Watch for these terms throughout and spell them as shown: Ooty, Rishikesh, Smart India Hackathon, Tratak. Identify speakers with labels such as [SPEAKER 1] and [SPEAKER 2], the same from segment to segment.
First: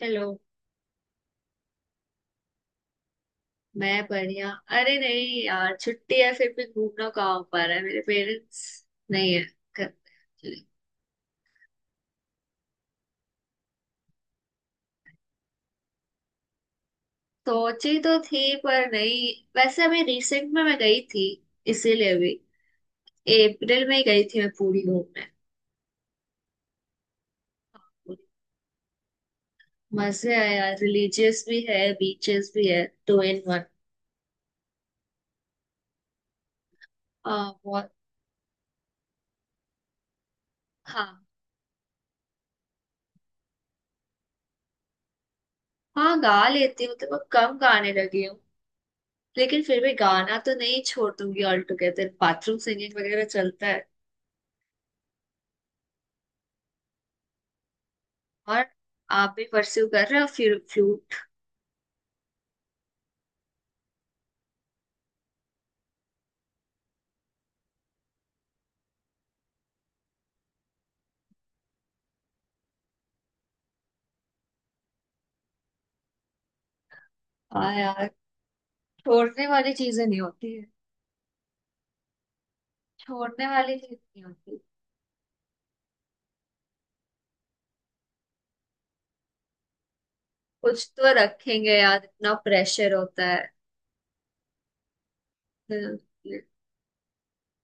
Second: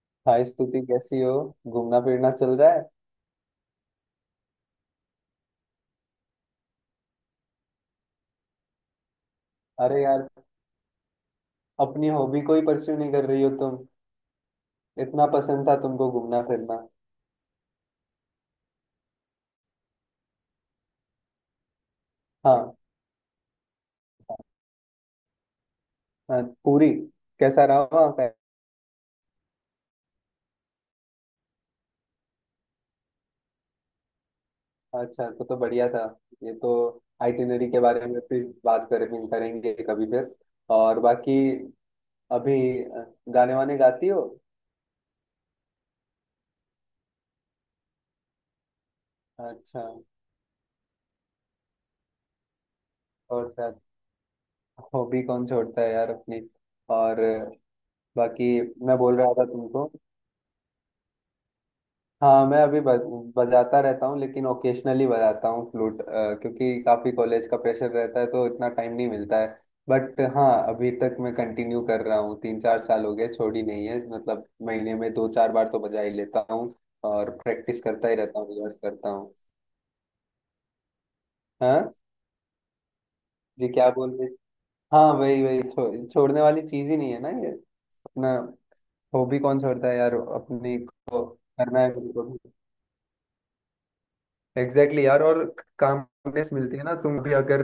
[SPEAKER 1] चलो।
[SPEAKER 2] हाय स्तुति, कैसी हो। घूमना फिरना चल रहा है।
[SPEAKER 1] मैं बढ़िया। अरे नहीं यार, छुट्टी है फिर भी घूमना कहाँ हो पा रहा है, मेरे पेरेंट्स नहीं है घर पे
[SPEAKER 2] अरे यार,
[SPEAKER 1] actually।
[SPEAKER 2] अपनी हॉबी को ही परस्यू नहीं कर रही हो तुम। इतना पसंद था तुमको घूमना फिरना।
[SPEAKER 1] सोची तो थी, पर नहीं। वैसे अभी रिसेंट में मैं गई थी, इसीलिए भी।
[SPEAKER 2] हाँ।
[SPEAKER 1] अप्रैल में ही गई थी मैं, पूरी घूमने।
[SPEAKER 2] हाँ, पूरी। कैसा रहा वहाँ का।
[SPEAKER 1] मजे आए यार, रिलीजियस भी है, बीचेस भी है, टू इन वन।
[SPEAKER 2] अच्छा, तो बढ़िया था। ये तो।
[SPEAKER 1] हाँ
[SPEAKER 2] आइटिनरी के
[SPEAKER 1] बहुत।
[SPEAKER 2] बारे में फिर बात करेंगे करेंगे कभी फिर। और
[SPEAKER 1] हाँ।
[SPEAKER 2] बाकी। अभी अ, गाने वाने गाती हो।
[SPEAKER 1] हाँ, गा लेती हूँ, तो मैं कम गाने लगी हूँ, लेकिन फिर
[SPEAKER 2] अच्छा।
[SPEAKER 1] भी गाना तो नहीं छोड़ दूंगी ऑल टुगेदर। बाथरूम सिंगिंग वगैरह
[SPEAKER 2] और
[SPEAKER 1] चलता
[SPEAKER 2] क्या।
[SPEAKER 1] है।
[SPEAKER 2] हॉबी कौन छोड़ता है यार अपनी। और बाकी।
[SPEAKER 1] और
[SPEAKER 2] मैं बोल रहा
[SPEAKER 1] आप भी
[SPEAKER 2] था
[SPEAKER 1] परस्यू
[SPEAKER 2] तुमको।
[SPEAKER 1] कर रहे हो फिर फ्लूट?
[SPEAKER 2] हाँ, मैं अभी बजाता रहता हूँ, लेकिन ओकेशनली बजाता हूँ फ्लूट। क्योंकि काफी कॉलेज का प्रेशर रहता है तो इतना टाइम नहीं मिलता है। बट हाँ। अभी तक मैं कंटिन्यू कर रहा हूँ, तीन चार साल हो गए, छोड़ी नहीं है, मतलब महीने में दो चार बार तो बजा ही लेता हूँ। और
[SPEAKER 1] हाँ
[SPEAKER 2] प्रैक्टिस
[SPEAKER 1] यार,
[SPEAKER 2] करता ही रहता हूँ, रिहर्स करता हूँ।
[SPEAKER 1] छोड़ने वाली चीजें नहीं होती है।
[SPEAKER 2] हाँ।
[SPEAKER 1] छोड़ने
[SPEAKER 2] जी,
[SPEAKER 1] वाली
[SPEAKER 2] क्या
[SPEAKER 1] चीज
[SPEAKER 2] बोल
[SPEAKER 1] नहीं
[SPEAKER 2] रहे।
[SPEAKER 1] होती।
[SPEAKER 2] हाँ, वही वही छोड़ने वाली चीज ही नहीं है ना ये। अपना। हॉबी कौन छोड़ता है यार अपनी
[SPEAKER 1] कुछ तो
[SPEAKER 2] को।
[SPEAKER 1] रखेंगे
[SPEAKER 2] करना है
[SPEAKER 1] यार, इतना
[SPEAKER 2] बिल्कुल।
[SPEAKER 1] प्रेशर होता है।
[SPEAKER 2] एग्जैक्टली। exactly यार, और
[SPEAKER 1] हम्म,
[SPEAKER 2] काम। मिलती है ना तुम भी अगर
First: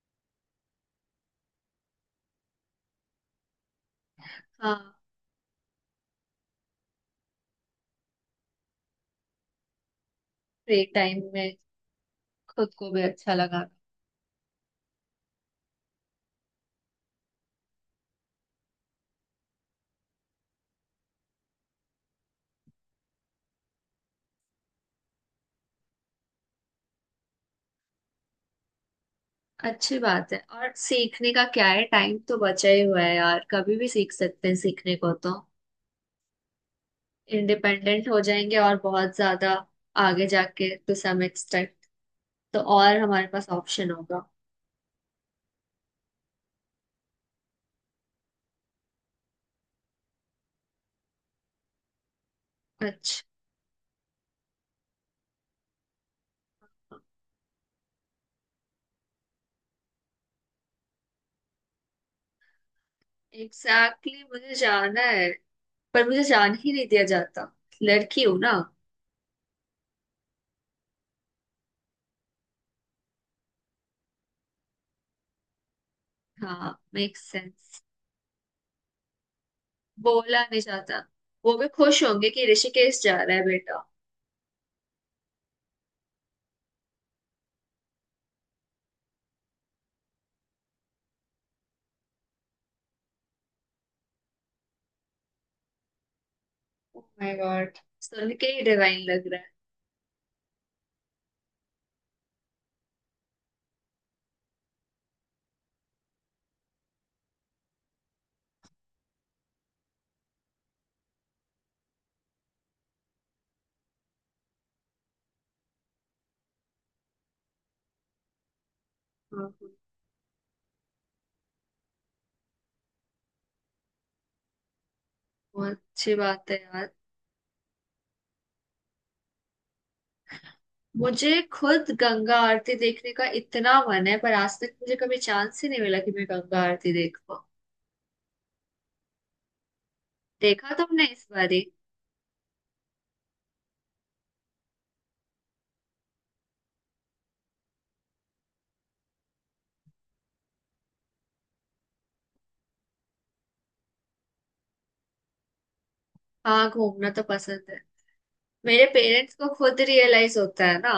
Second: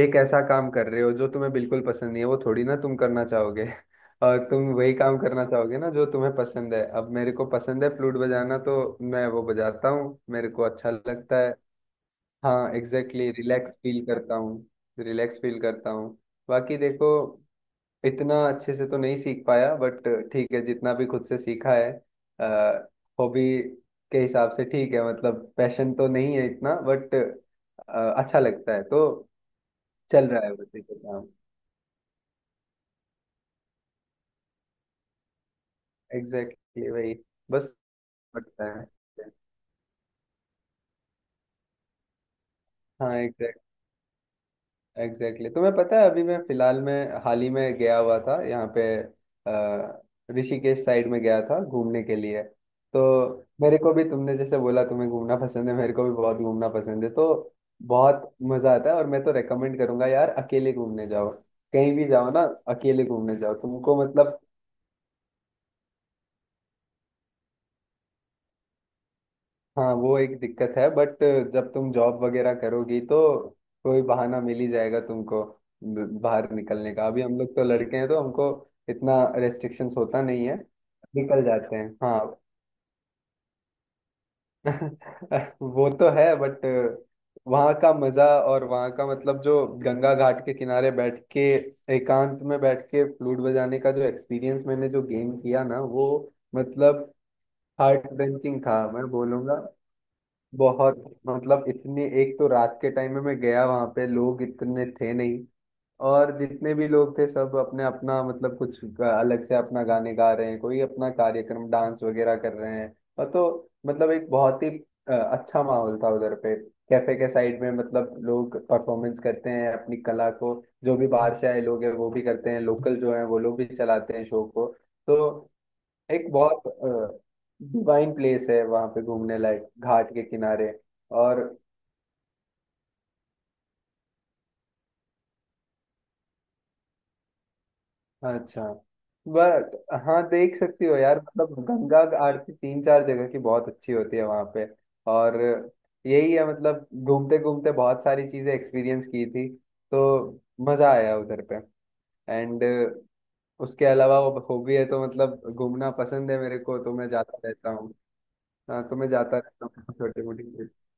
[SPEAKER 2] एक ऐसा काम कर रहे हो जो तुम्हें बिल्कुल पसंद नहीं है, वो थोड़ी ना तुम करना चाहोगे। और तुम
[SPEAKER 1] हाँ।
[SPEAKER 2] वही काम करना चाहोगे ना जो तुम्हें पसंद है। अब मेरे को पसंद है फ्लूट बजाना, तो मैं वो बजाता हूँ, मेरे को
[SPEAKER 1] फ्री
[SPEAKER 2] अच्छा
[SPEAKER 1] टाइम
[SPEAKER 2] लगता है।
[SPEAKER 1] में।
[SPEAKER 2] हाँ
[SPEAKER 1] खुद को भी
[SPEAKER 2] एग्जैक्टली,
[SPEAKER 1] अच्छा लगाना।
[SPEAKER 2] रिलैक्स फील करता हूँ। रिलैक्स फील करता हूँ। बाकी देखो, इतना अच्छे से तो नहीं सीख पाया बट ठीक है, जितना भी खुद से सीखा है। हॉबी के हिसाब से ठीक है, मतलब पैशन तो नहीं है इतना बट अच्छा लगता है तो।
[SPEAKER 1] अच्छी
[SPEAKER 2] चल
[SPEAKER 1] बात है,
[SPEAKER 2] रहा है बस
[SPEAKER 1] और
[SPEAKER 2] ये काम।
[SPEAKER 1] सीखने का क्या है, टाइम तो बचा ही हुआ है यार, कभी भी सीख सकते हैं सीखने को तो।
[SPEAKER 2] एग्जैक्टली exactly, वही। बस
[SPEAKER 1] इंडिपेंडेंट हो जाएंगे
[SPEAKER 2] लगता
[SPEAKER 1] और
[SPEAKER 2] है।
[SPEAKER 1] बहुत ज्यादा आगे जाके टू सम एक्सटेंट, तो और
[SPEAKER 2] हाँ,
[SPEAKER 1] हमारे पास ऑप्शन होगा।
[SPEAKER 2] एग्जैक्टली, तुम्हें पता है, अभी मैं फिलहाल में हाल ही में गया हुआ था यहाँ पे अ, ऋषिकेश साइड में गया था घूमने के लिए। तो
[SPEAKER 1] अच्छा।
[SPEAKER 2] मेरे को भी, तुमने जैसे बोला तुम्हें घूमना पसंद है, मेरे को भी बहुत घूमना पसंद है, तो बहुत मजा आता है। और मैं तो रेकमेंड करूंगा यार, अकेले घूमने जाओ। कहीं भी जाओ ना, अकेले घूमने जाओ तुमको
[SPEAKER 1] एग्जैक्टली,
[SPEAKER 2] मतलब।
[SPEAKER 1] मुझे जाना है, पर मुझे जाने ही नहीं दिया जाता। लड़की हूं ना।
[SPEAKER 2] हाँ, वो एक दिक्कत है, बट जब तुम जॉब वगैरह करोगी तो कोई बहाना मिल ही जाएगा तुमको बाहर
[SPEAKER 1] हाँ,
[SPEAKER 2] निकलने का।
[SPEAKER 1] मेक
[SPEAKER 2] अभी हम लोग तो
[SPEAKER 1] सेंस।
[SPEAKER 2] लड़के हैं, तो हमको इतना रेस्ट्रिक्शंस होता
[SPEAKER 1] बोला
[SPEAKER 2] नहीं है,
[SPEAKER 1] नहीं जाता।
[SPEAKER 2] निकल
[SPEAKER 1] वो भी
[SPEAKER 2] जाते हैं
[SPEAKER 1] खुश
[SPEAKER 2] हाँ।
[SPEAKER 1] होंगे कि ऋषिकेश जा रहा है बेटा।
[SPEAKER 2] वो तो है, बट वहाँ का मजा, और वहाँ का मतलब, जो गंगा घाट के किनारे बैठ के, एकांत में बैठ के फ्लूट बजाने का जो एक्सपीरियंस मैंने जो गेन किया ना, वो
[SPEAKER 1] ओह
[SPEAKER 2] मतलब
[SPEAKER 1] माय गॉड।
[SPEAKER 2] हार्ट
[SPEAKER 1] सुन के
[SPEAKER 2] बेंचिंग
[SPEAKER 1] ही
[SPEAKER 2] था
[SPEAKER 1] डिवाइन
[SPEAKER 2] मैं
[SPEAKER 1] लग रहा है।
[SPEAKER 2] बोलूंगा। बहुत। मतलब इतनी एक तो, रात के टाइम में मैं गया वहां पे, लोग इतने थे नहीं। और जितने भी लोग थे सब अपने अपना, मतलब कुछ अलग से अपना गाने गा रहे हैं, कोई अपना कार्यक्रम डांस वगैरह कर रहे हैं। और तो मतलब एक बहुत ही अच्छा माहौल था उधर पे। कैफे के साइड में मतलब लोग परफॉर्मेंस
[SPEAKER 1] हाँ,
[SPEAKER 2] करते
[SPEAKER 1] हाँ।
[SPEAKER 2] हैं अपनी कला को। जो भी बाहर से आए लोग हैं वो भी करते हैं, लोकल जो है वो लोग भी चलाते हैं शो को। तो
[SPEAKER 1] बहुत अच्छी
[SPEAKER 2] एक
[SPEAKER 1] बात है यार।
[SPEAKER 2] बहुत डिवाइन प्लेस है वहां पे घूमने लायक, घाट के किनारे।
[SPEAKER 1] मुझे
[SPEAKER 2] और
[SPEAKER 1] खुद गंगा आरती देखने का इतना मन है, पर आज तक मुझे कभी चांस ही नहीं मिला कि मैं गंगा आरती देख पाऊँ।
[SPEAKER 2] अच्छा, बट हाँ, देख
[SPEAKER 1] देखा
[SPEAKER 2] सकती हो
[SPEAKER 1] तुमने
[SPEAKER 2] यार,
[SPEAKER 1] इस
[SPEAKER 2] मतलब
[SPEAKER 1] बारी?
[SPEAKER 2] गंगा का आरती तीन चार जगह की बहुत अच्छी होती है वहां पे। और यही है, मतलब घूमते घूमते बहुत सारी चीजें एक्सपीरियंस की थी। तो मजा आया उधर पे। एंड उसके अलावा वो हॉबी है तो, मतलब घूमना पसंद है मेरे
[SPEAKER 1] हाँ,
[SPEAKER 2] को तो मैं
[SPEAKER 1] घूमना तो
[SPEAKER 2] जाता
[SPEAKER 1] पसंद
[SPEAKER 2] रहता
[SPEAKER 1] है।
[SPEAKER 2] हूँ।
[SPEAKER 1] मेरे
[SPEAKER 2] हाँ, तो मैं
[SPEAKER 1] पेरेंट्स
[SPEAKER 2] जाता
[SPEAKER 1] को
[SPEAKER 2] रहता
[SPEAKER 1] खुद
[SPEAKER 2] हूँ छोटी
[SPEAKER 1] रियलाइज होता
[SPEAKER 2] मोटी।
[SPEAKER 1] है ना,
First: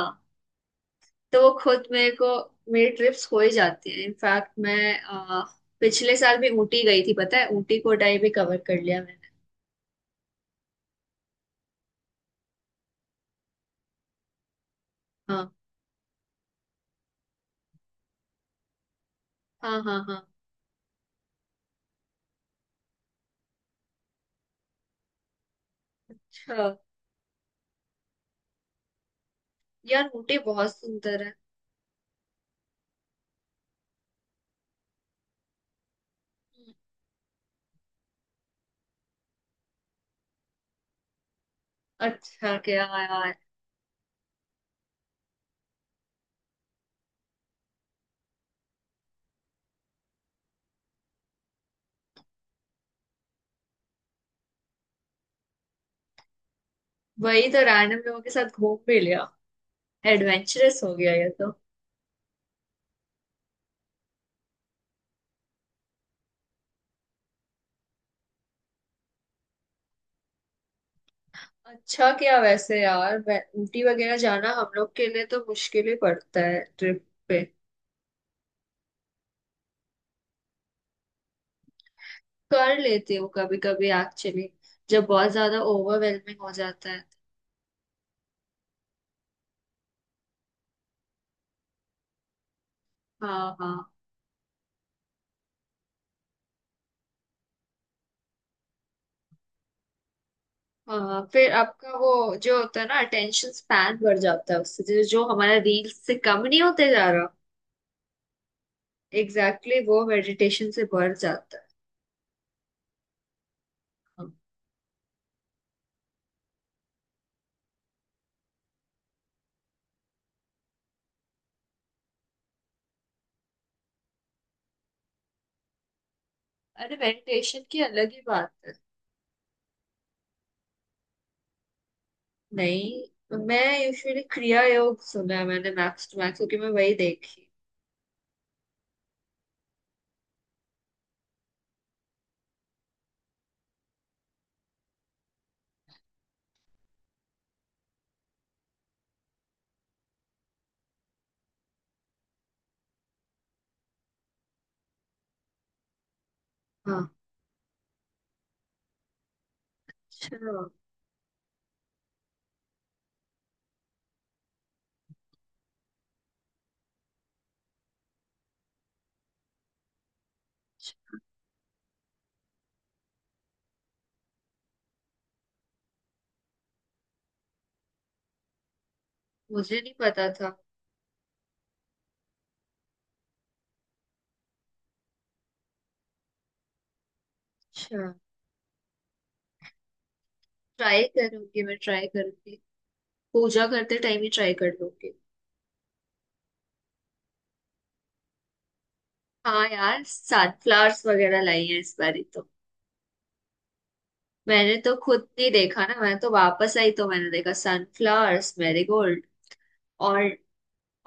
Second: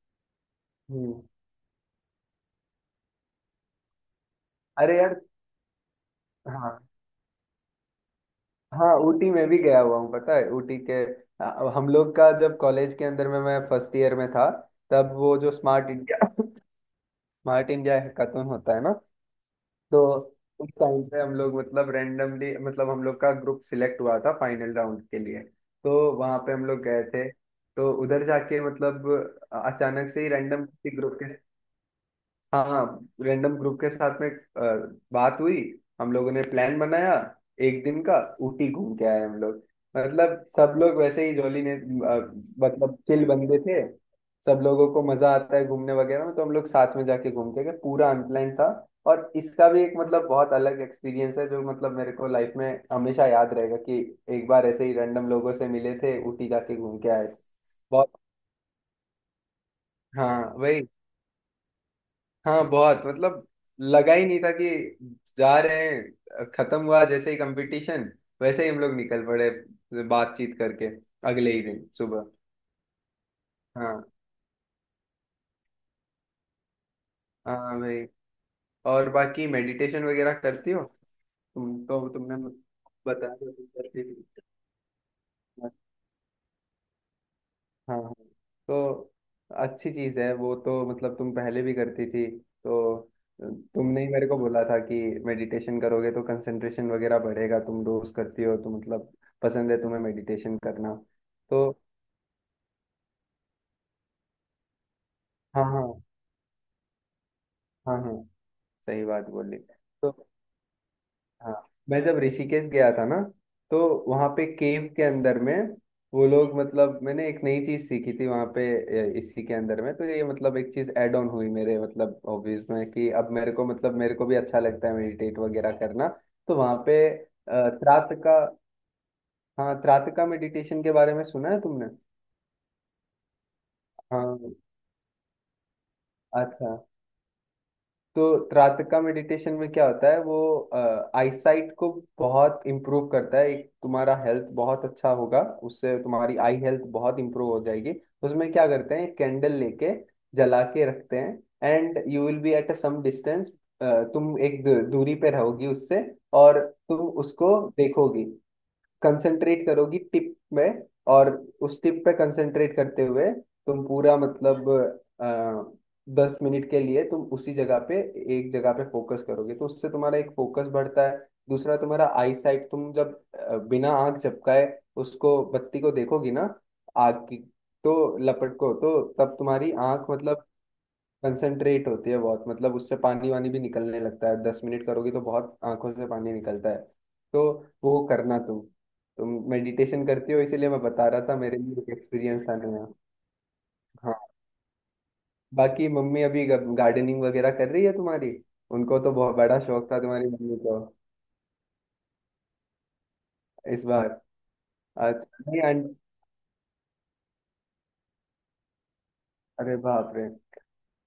[SPEAKER 2] हम्म
[SPEAKER 1] तो वो खुद मेरे को, मेरी ट्रिप्स हो ही जाती है। इनफैक्ट मैं
[SPEAKER 2] अरे यार।
[SPEAKER 1] पिछले साल भी
[SPEAKER 2] हाँ
[SPEAKER 1] ऊटी गई थी। पता है, ऊटी कोटाई भी कवर कर
[SPEAKER 2] हाँ,
[SPEAKER 1] लिया मैंने।
[SPEAKER 2] ऊटी में भी गया हुआ हूँ, पता है ऊटी के। हम लोग का जब कॉलेज के अंदर में मैं फर्स्ट ईयर में था, तब वो जो
[SPEAKER 1] हाँ
[SPEAKER 2] स्मार्ट इंडिया हैकाथन होता है ना।
[SPEAKER 1] हाँ हाँ
[SPEAKER 2] तो
[SPEAKER 1] हाँ।
[SPEAKER 2] उस टाइम पे हम लोग मतलब रैंडमली, मतलब हम लोग का ग्रुप सिलेक्ट हुआ था फाइनल राउंड के लिए। तो वहाँ पे हम
[SPEAKER 1] अच्छा।
[SPEAKER 2] लोग गए थे। तो उधर जाके मतलब
[SPEAKER 1] यार,
[SPEAKER 2] अचानक से ही
[SPEAKER 1] ऊटी
[SPEAKER 2] रैंडम
[SPEAKER 1] बहुत
[SPEAKER 2] किसी ग्रुप
[SPEAKER 1] सुंदर है।
[SPEAKER 2] के, हाँ हाँ, रैंडम ग्रुप के साथ में बात हुई। हम लोगों ने प्लान बनाया एक दिन का, ऊटी घूम के आए हम लोग। मतलब सब लोग वैसे ही जॉली ने
[SPEAKER 1] अच्छा क्या
[SPEAKER 2] मतलब चिल
[SPEAKER 1] यार।
[SPEAKER 2] बंदे थे। सब लोगों को मजा आता है घूमने वगैरह में, तो हम लोग साथ में जाके घूम के गए, पूरा अनप्लान था। और इसका भी एक मतलब बहुत अलग एक्सपीरियंस है जो मतलब मेरे को लाइफ में हमेशा याद रहेगा कि एक बार ऐसे ही रैंडम लोगों से मिले थे, ऊटी जाके घूम के आए।
[SPEAKER 1] वही तो, रैंडम
[SPEAKER 2] बहुत।
[SPEAKER 1] लोगों के साथ घूम भी लिया।
[SPEAKER 2] हाँ
[SPEAKER 1] एडवेंचरस
[SPEAKER 2] वही।
[SPEAKER 1] हो गया ये तो।
[SPEAKER 2] हाँ बहुत, मतलब लगा ही नहीं था कि जा रहे हैं, खत्म हुआ जैसे ही कंपटीशन, वैसे ही हम लोग निकल पड़े, बातचीत करके, अगले ही दिन
[SPEAKER 1] अच्छा
[SPEAKER 2] सुबह।
[SPEAKER 1] क्या वैसे यार, ऊटी
[SPEAKER 2] हाँ
[SPEAKER 1] वगैरह जाना हम लोग के लिए तो मुश्किल ही पड़ता है ट्रिप पे।
[SPEAKER 2] हाँ भाई। और बाकी मेडिटेशन वगैरह करती हो तुम तो, तुमने
[SPEAKER 1] कर लेती हूँ
[SPEAKER 2] बता दो,
[SPEAKER 1] कभी कभी
[SPEAKER 2] करती थी।
[SPEAKER 1] एक्चुअली, जब बहुत ज्यादा ओवरवेलमिंग हो जाता है।
[SPEAKER 2] हाँ हाँ। तो अच्छी चीज है वो तो, मतलब तुम पहले भी करती थी, तो
[SPEAKER 1] हाँ हाँ
[SPEAKER 2] तुमने ही मेरे को बोला था कि मेडिटेशन करोगे तो कंसंट्रेशन वगैरह बढ़ेगा, तुम रोज करती हो तो मतलब पसंद है तुम्हें मेडिटेशन करना।
[SPEAKER 1] हाँ। फिर
[SPEAKER 2] तो
[SPEAKER 1] आपका वो जो होता है ना, अटेंशन स्पैन बढ़ जाता है उससे, जो जो हमारा
[SPEAKER 2] हाँ हाँ।
[SPEAKER 1] रील्स से कम नहीं होते जा रहा।
[SPEAKER 2] हाँ हाँ, सही बात बोली।
[SPEAKER 1] एग्जैक्टली वो
[SPEAKER 2] तो
[SPEAKER 1] मेडिटेशन से बढ़
[SPEAKER 2] हाँ,
[SPEAKER 1] जाता है।
[SPEAKER 2] मैं जब ऋषिकेश गया था ना, तो वहाँ
[SPEAKER 1] हाँ।
[SPEAKER 2] पे केव के अंदर में वो लोग, मतलब मैंने एक नई चीज सीखी थी वहाँ पे। इसी के अंदर में तो ये, मतलब एक चीज ऐड ऑन हुई मेरे मतलब हॉबीज में, कि अब मेरे को मतलब मेरे को भी अच्छा लगता है मेडिटेट वगैरह करना। तो वहाँ
[SPEAKER 1] अरे,
[SPEAKER 2] पे
[SPEAKER 1] मेडिटेशन की अलग ही
[SPEAKER 2] त्राटका,
[SPEAKER 1] बात है।
[SPEAKER 2] हाँ त्राटका मेडिटेशन के बारे में सुना है तुमने।
[SPEAKER 1] नहीं, मैं यूजुअली
[SPEAKER 2] हाँ।
[SPEAKER 1] क्रिया योग सुना है मैंने, मैक्स टू मैक्स, क्योंकि मैं
[SPEAKER 2] अच्छा।
[SPEAKER 1] वही देखी।
[SPEAKER 2] तो त्राटका मेडिटेशन में क्या होता है वो, आईसाइट को बहुत इम्प्रूव करता है, एक तुम्हारा हेल्थ बहुत अच्छा होगा, उससे तुम्हारी आई हेल्थ बहुत इम्प्रूव हो जाएगी। उसमें क्या करते हैं, कैंडल लेके जला के रखते हैं, and you will be at a some distance. तुम एक दूरी पे रहोगी उससे, और तुम
[SPEAKER 1] हाँ,
[SPEAKER 2] उसको देखोगी, कंसंट्रेट करोगी टिप
[SPEAKER 1] अच्छा।
[SPEAKER 2] में। और उस टिप पे कंसंट्रेट करते हुए तुम पूरा, मतलब अ, 10 मिनट के लिए तुम उसी जगह पे, एक जगह पे फोकस करोगे तो उससे तुम्हारा एक फोकस बढ़ता है। दूसरा तुम्हारा आई साइट, तुम जब बिना आंख झपकाए उसको बत्ती को देखोगी ना, आग की तो लपट को, तो तब तुम्हारी
[SPEAKER 1] मुझे नहीं
[SPEAKER 2] आंख
[SPEAKER 1] पता
[SPEAKER 2] मतलब
[SPEAKER 1] था।
[SPEAKER 2] कंसंट्रेट होती है बहुत, मतलब उससे पानी वानी भी निकलने लगता है, 10 मिनट करोगी तो बहुत आंखों से पानी निकलता है। तो वो
[SPEAKER 1] अच्छा।
[SPEAKER 2] करना तुम मेडिटेशन करती हो इसीलिए मैं
[SPEAKER 1] ट्राई
[SPEAKER 2] बता रहा था, मेरे
[SPEAKER 1] करूंगी, मैं
[SPEAKER 2] लिए एक
[SPEAKER 1] ट्राई
[SPEAKER 2] एक्सपीरियंस
[SPEAKER 1] करूंगी।
[SPEAKER 2] था नया।
[SPEAKER 1] पूजा करते
[SPEAKER 2] हाँ।
[SPEAKER 1] टाइम ही ट्राई कर लूंगी।
[SPEAKER 2] बाकी मम्मी अभी गार्डनिंग वगैरह कर रही है तुम्हारी, उनको तो बहुत बड़ा
[SPEAKER 1] हाँ
[SPEAKER 2] शौक था
[SPEAKER 1] यार,
[SPEAKER 2] तुम्हारी मम्मी को।
[SPEAKER 1] सनफ्लावर्स वगैरह लाई है इस बारी तो।
[SPEAKER 2] इस बार
[SPEAKER 1] मैंने तो खुद
[SPEAKER 2] अच्छा,
[SPEAKER 1] नहीं
[SPEAKER 2] नहीं
[SPEAKER 1] देखा
[SPEAKER 2] आंट,
[SPEAKER 1] ना, मैं तो वापस आई तो मैंने देखा सनफ्लावर्स, मैरीगोल्ड।
[SPEAKER 2] अरे बाप
[SPEAKER 1] और
[SPEAKER 2] रे।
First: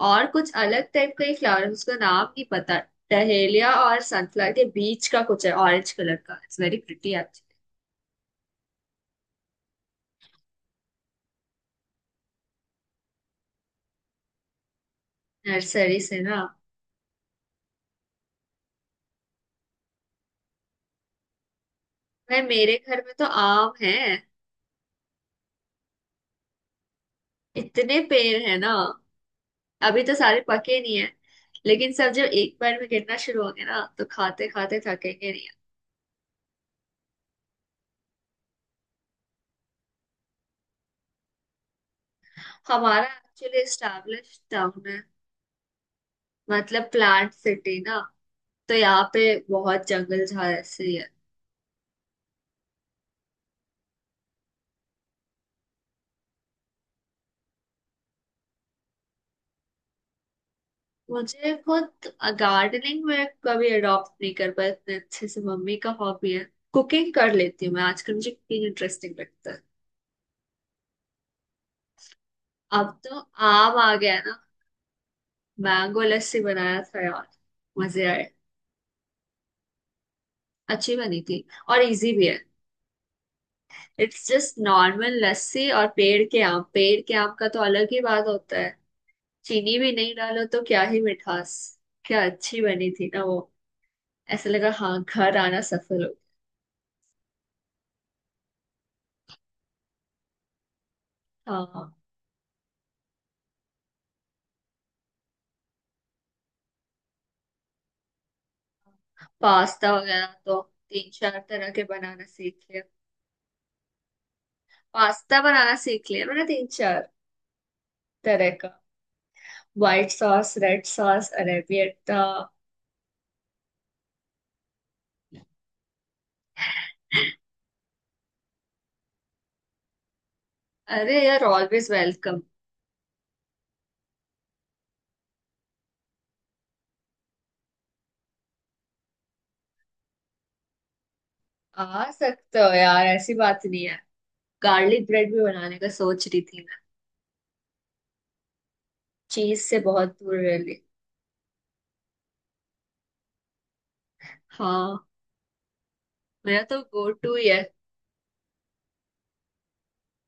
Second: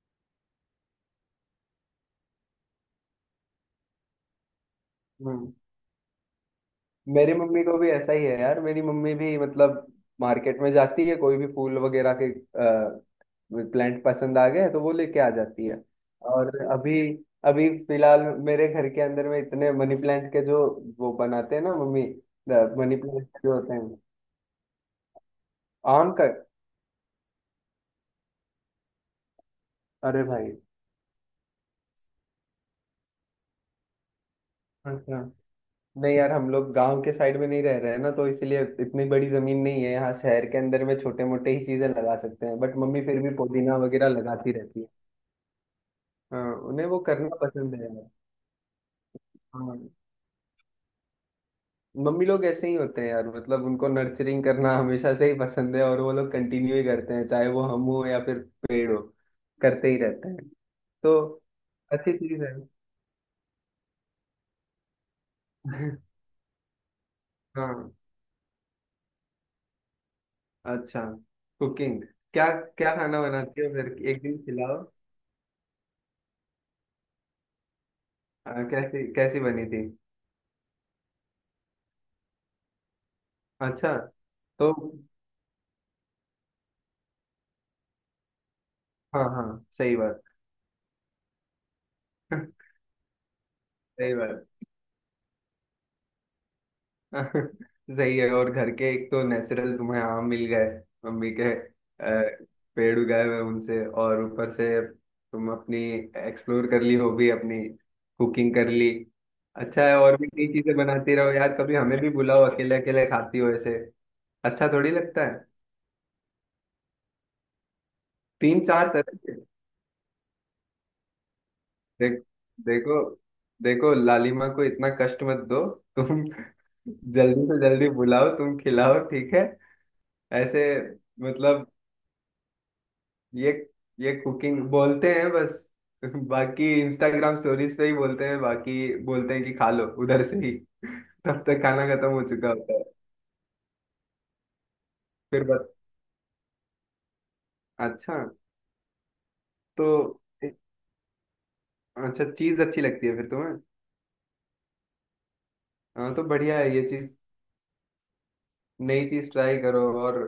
[SPEAKER 1] और कुछ अलग टाइप का ही फ्लावर है, उसका नाम नहीं पता। डहेलिया और सनफ्लावर के बीच का कुछ है,
[SPEAKER 2] हम्म
[SPEAKER 1] ऑरेंज कलर का, इट्स वेरी प्रिटी
[SPEAKER 2] मेरी
[SPEAKER 1] एक्चुअली।
[SPEAKER 2] मम्मी को भी ऐसा ही है यार, मेरी मम्मी भी मतलब मार्केट में जाती है, कोई भी फूल वगैरह के प्लांट पसंद आ गए तो वो लेके आ जाती है।
[SPEAKER 1] नर्सरी से ना।
[SPEAKER 2] और अभी, अभी फिलहाल मेरे घर के अंदर में इतने मनी प्लांट के, जो वो बनाते हैं ना मम्मी,
[SPEAKER 1] मैं, मेरे
[SPEAKER 2] मनी
[SPEAKER 1] घर में तो
[SPEAKER 2] प्लांट जो
[SPEAKER 1] आम
[SPEAKER 2] होते
[SPEAKER 1] है,
[SPEAKER 2] हैं। आम का,
[SPEAKER 1] इतने पेड़ है ना। अभी तो
[SPEAKER 2] अरे
[SPEAKER 1] सारे
[SPEAKER 2] भाई।
[SPEAKER 1] पके नहीं है, लेकिन सब जब एक बार में गिरना शुरू होंगे ना, तो खाते खाते
[SPEAKER 2] अच्छा,
[SPEAKER 1] थकेंगे नहीं।
[SPEAKER 2] नहीं यार, हम लोग गांव के साइड में नहीं रह रहे हैं ना, तो इसलिए इतनी बड़ी जमीन नहीं है, यहाँ शहर के अंदर में छोटे मोटे ही चीजें लगा सकते हैं, बट मम्मी
[SPEAKER 1] हमारा
[SPEAKER 2] फिर भी
[SPEAKER 1] एक्चुअली
[SPEAKER 2] पुदीना वगैरह
[SPEAKER 1] एस्टेब्लिश
[SPEAKER 2] लगाती रहती
[SPEAKER 1] टाउन
[SPEAKER 2] है।
[SPEAKER 1] है,
[SPEAKER 2] हाँ,
[SPEAKER 1] मतलब
[SPEAKER 2] उन्हें वो करना
[SPEAKER 1] प्लांट
[SPEAKER 2] पसंद
[SPEAKER 1] सिटी
[SPEAKER 2] है
[SPEAKER 1] ना,
[SPEAKER 2] यार।
[SPEAKER 1] तो यहाँ पे
[SPEAKER 2] हाँ,
[SPEAKER 1] बहुत जंगल झाड़ ऐसे ही है।
[SPEAKER 2] मम्मी लोग ऐसे ही होते हैं यार, मतलब उनको नर्चरिंग करना हमेशा से ही पसंद है, और वो लोग कंटिन्यू ही करते हैं, चाहे वो हम हो या फिर पेड़ हो, करते ही रहते हैं। तो
[SPEAKER 1] मुझे खुद
[SPEAKER 2] अच्छी चीज है।
[SPEAKER 1] गार्डनिंग में कभी अडॉप्ट नहीं कर पाया इतने अच्छे से, मम्मी का हॉबी है। कुकिंग कर लेती हूँ मैं
[SPEAKER 2] हाँ,
[SPEAKER 1] आजकल, मुझे कुकिंग इंटरेस्टिंग लगता है।
[SPEAKER 2] अच्छा, कुकिंग क्या,
[SPEAKER 1] अब
[SPEAKER 2] क्या
[SPEAKER 1] तो
[SPEAKER 2] खाना बनाती हो
[SPEAKER 1] आम
[SPEAKER 2] फिर,
[SPEAKER 1] आ गया है
[SPEAKER 2] एक दिन
[SPEAKER 1] ना,
[SPEAKER 2] खिलाओ।
[SPEAKER 1] मैंगो लस्सी बनाया था यार, मजे आए।
[SPEAKER 2] कैसी कैसी बनी थी।
[SPEAKER 1] अच्छी बनी थी, और इजी भी है।
[SPEAKER 2] अच्छा।
[SPEAKER 1] इट्स जस्ट
[SPEAKER 2] तो
[SPEAKER 1] नॉर्मल लस्सी, और पेड़ के आम, पेड़ के आम का तो अलग ही बात होता है।
[SPEAKER 2] हाँ हाँ,
[SPEAKER 1] चीनी भी
[SPEAKER 2] सही
[SPEAKER 1] नहीं
[SPEAKER 2] बात।
[SPEAKER 1] डालो तो क्या ही मिठास। क्या अच्छी बनी थी ना वो।
[SPEAKER 2] सही बात।
[SPEAKER 1] ऐसा लगा हाँ, घर आना सफल हो।
[SPEAKER 2] सही है, और घर के एक तो नेचुरल तुम्हें आम मिल गए मम्मी के
[SPEAKER 1] हाँ,
[SPEAKER 2] पेड़ उगाए हुए उनसे, और ऊपर से तुम अपनी एक्सप्लोर कर ली हॉबी अपनी, कुकिंग कर ली। अच्छा
[SPEAKER 1] पास्ता
[SPEAKER 2] है, और
[SPEAKER 1] वगैरह
[SPEAKER 2] भी नई
[SPEAKER 1] तो
[SPEAKER 2] चीजें
[SPEAKER 1] तीन
[SPEAKER 2] बनाती रहो
[SPEAKER 1] चार
[SPEAKER 2] यार,
[SPEAKER 1] तरह
[SPEAKER 2] कभी
[SPEAKER 1] के
[SPEAKER 2] हमें भी
[SPEAKER 1] बनाना
[SPEAKER 2] बुलाओ,
[SPEAKER 1] सीख लिया।
[SPEAKER 2] अकेले अकेले खाती हो ऐसे। अच्छा थोड़ी लगता
[SPEAKER 1] पास्ता
[SPEAKER 2] है।
[SPEAKER 1] बनाना सीख लिया मैंने, तीन चार तरह
[SPEAKER 2] तीन
[SPEAKER 1] का।
[SPEAKER 2] चार तरह के।
[SPEAKER 1] व्हाइट सॉस, रेड सॉस,
[SPEAKER 2] देख
[SPEAKER 1] अरेबियता।
[SPEAKER 2] देखो देखो लालिमा को इतना कष्ट मत दो तुम। जल्दी से जल्दी बुलाओ, तुम खिलाओ ठीक है, ऐसे
[SPEAKER 1] अरे यार,
[SPEAKER 2] मतलब
[SPEAKER 1] ऑलवेज वेलकम।
[SPEAKER 2] ये ये कुकिंग बोलते हैं बस। बाकी इंस्टाग्राम स्टोरीज पे ही बोलते हैं, बाकी बोलते हैं कि खा लो उधर से ही। तब तक खाना
[SPEAKER 1] आ
[SPEAKER 2] खत्म हो चुका
[SPEAKER 1] सकते हो
[SPEAKER 2] होता है।
[SPEAKER 1] यार, ऐसी बात नहीं है। गार्लिक ब्रेड भी
[SPEAKER 2] फिर बत
[SPEAKER 1] बनाने का सोच रही थी मैं,
[SPEAKER 2] अच्छा,
[SPEAKER 1] चीज से बहुत
[SPEAKER 2] तो
[SPEAKER 1] दूर रह ली।
[SPEAKER 2] अच्छा, चीज अच्छी लगती है फिर तुम्हें।
[SPEAKER 1] हाँ,
[SPEAKER 2] हाँ तो बढ़िया
[SPEAKER 1] मेरा
[SPEAKER 2] है
[SPEAKER 1] तो
[SPEAKER 2] ये
[SPEAKER 1] गो
[SPEAKER 2] चीज।
[SPEAKER 1] टू ही है
[SPEAKER 2] नई चीज ट्राई करो, और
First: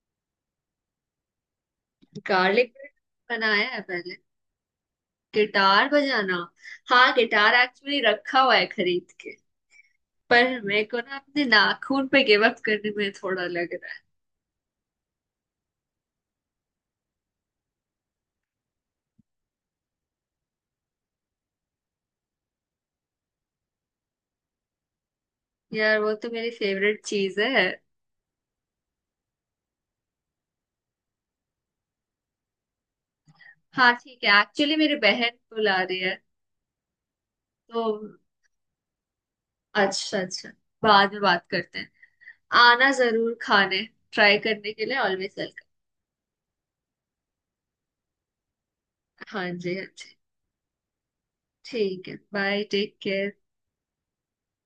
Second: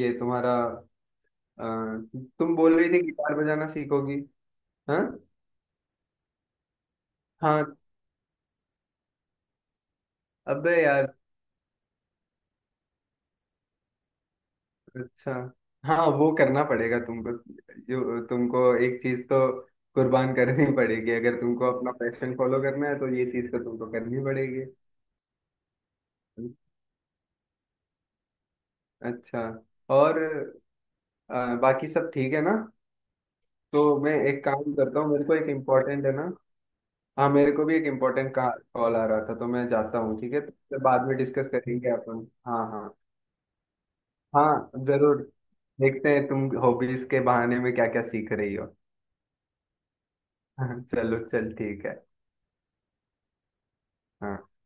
[SPEAKER 2] ये तुम्हारा अ, तुम
[SPEAKER 1] गार्लिक
[SPEAKER 2] बोल रही
[SPEAKER 1] ब्रेड।
[SPEAKER 2] थी गिटार बजाना
[SPEAKER 1] बनाया है
[SPEAKER 2] सीखोगी।
[SPEAKER 1] पहले।
[SPEAKER 2] हाँ।
[SPEAKER 1] गिटार बजाना? हाँ, गिटार
[SPEAKER 2] हाँ,
[SPEAKER 1] एक्चुअली रखा हुआ है खरीद के, पर
[SPEAKER 2] अबे
[SPEAKER 1] मेरे को
[SPEAKER 2] यार,
[SPEAKER 1] ना अपने नाखून पे गिव अप करने में थोड़ा लग रहा
[SPEAKER 2] अच्छा। हाँ, वो करना पड़ेगा तुमको, जो तुमको एक चीज तो कुर्बान करनी पड़ेगी, अगर तुमको अपना पैशन फॉलो करना है तो ये चीज तो तुमको करनी पड़ेगी।
[SPEAKER 1] है यार। वो तो मेरी फेवरेट चीज है।
[SPEAKER 2] अच्छा। और बाकी सब ठीक है ना।
[SPEAKER 1] हाँ
[SPEAKER 2] तो मैं
[SPEAKER 1] ठीक है,
[SPEAKER 2] एक काम
[SPEAKER 1] एक्चुअली मेरी
[SPEAKER 2] करता हूँ, मेरे को
[SPEAKER 1] बहन
[SPEAKER 2] एक
[SPEAKER 1] बुला रही
[SPEAKER 2] इम्पोर्टेंट है
[SPEAKER 1] है
[SPEAKER 2] ना। हाँ, मेरे को भी
[SPEAKER 1] तो।
[SPEAKER 2] एक इम्पोर्टेंट का कॉल आ रहा था, तो मैं जाता
[SPEAKER 1] अच्छा
[SPEAKER 2] हूँ ठीक है,
[SPEAKER 1] अच्छा,
[SPEAKER 2] तो फिर बाद
[SPEAKER 1] बाद
[SPEAKER 2] में
[SPEAKER 1] में बात
[SPEAKER 2] डिस्कस
[SPEAKER 1] करते
[SPEAKER 2] करेंगे
[SPEAKER 1] हैं।
[SPEAKER 2] अपन, हाँ हाँ।
[SPEAKER 1] आना जरूर, खाने ट्राई
[SPEAKER 2] हाँ
[SPEAKER 1] करने के लिए
[SPEAKER 2] जरूर,
[SPEAKER 1] ऑलवेज वेलकम।
[SPEAKER 2] देखते हैं तुम हॉबीज के बहाने में क्या क्या सीख रही हो।
[SPEAKER 1] हाँ जी, हाँ जी।
[SPEAKER 2] चलो चल ठीक है।
[SPEAKER 1] ठीक है, बाय, टेक केयर।
[SPEAKER 2] हाँ।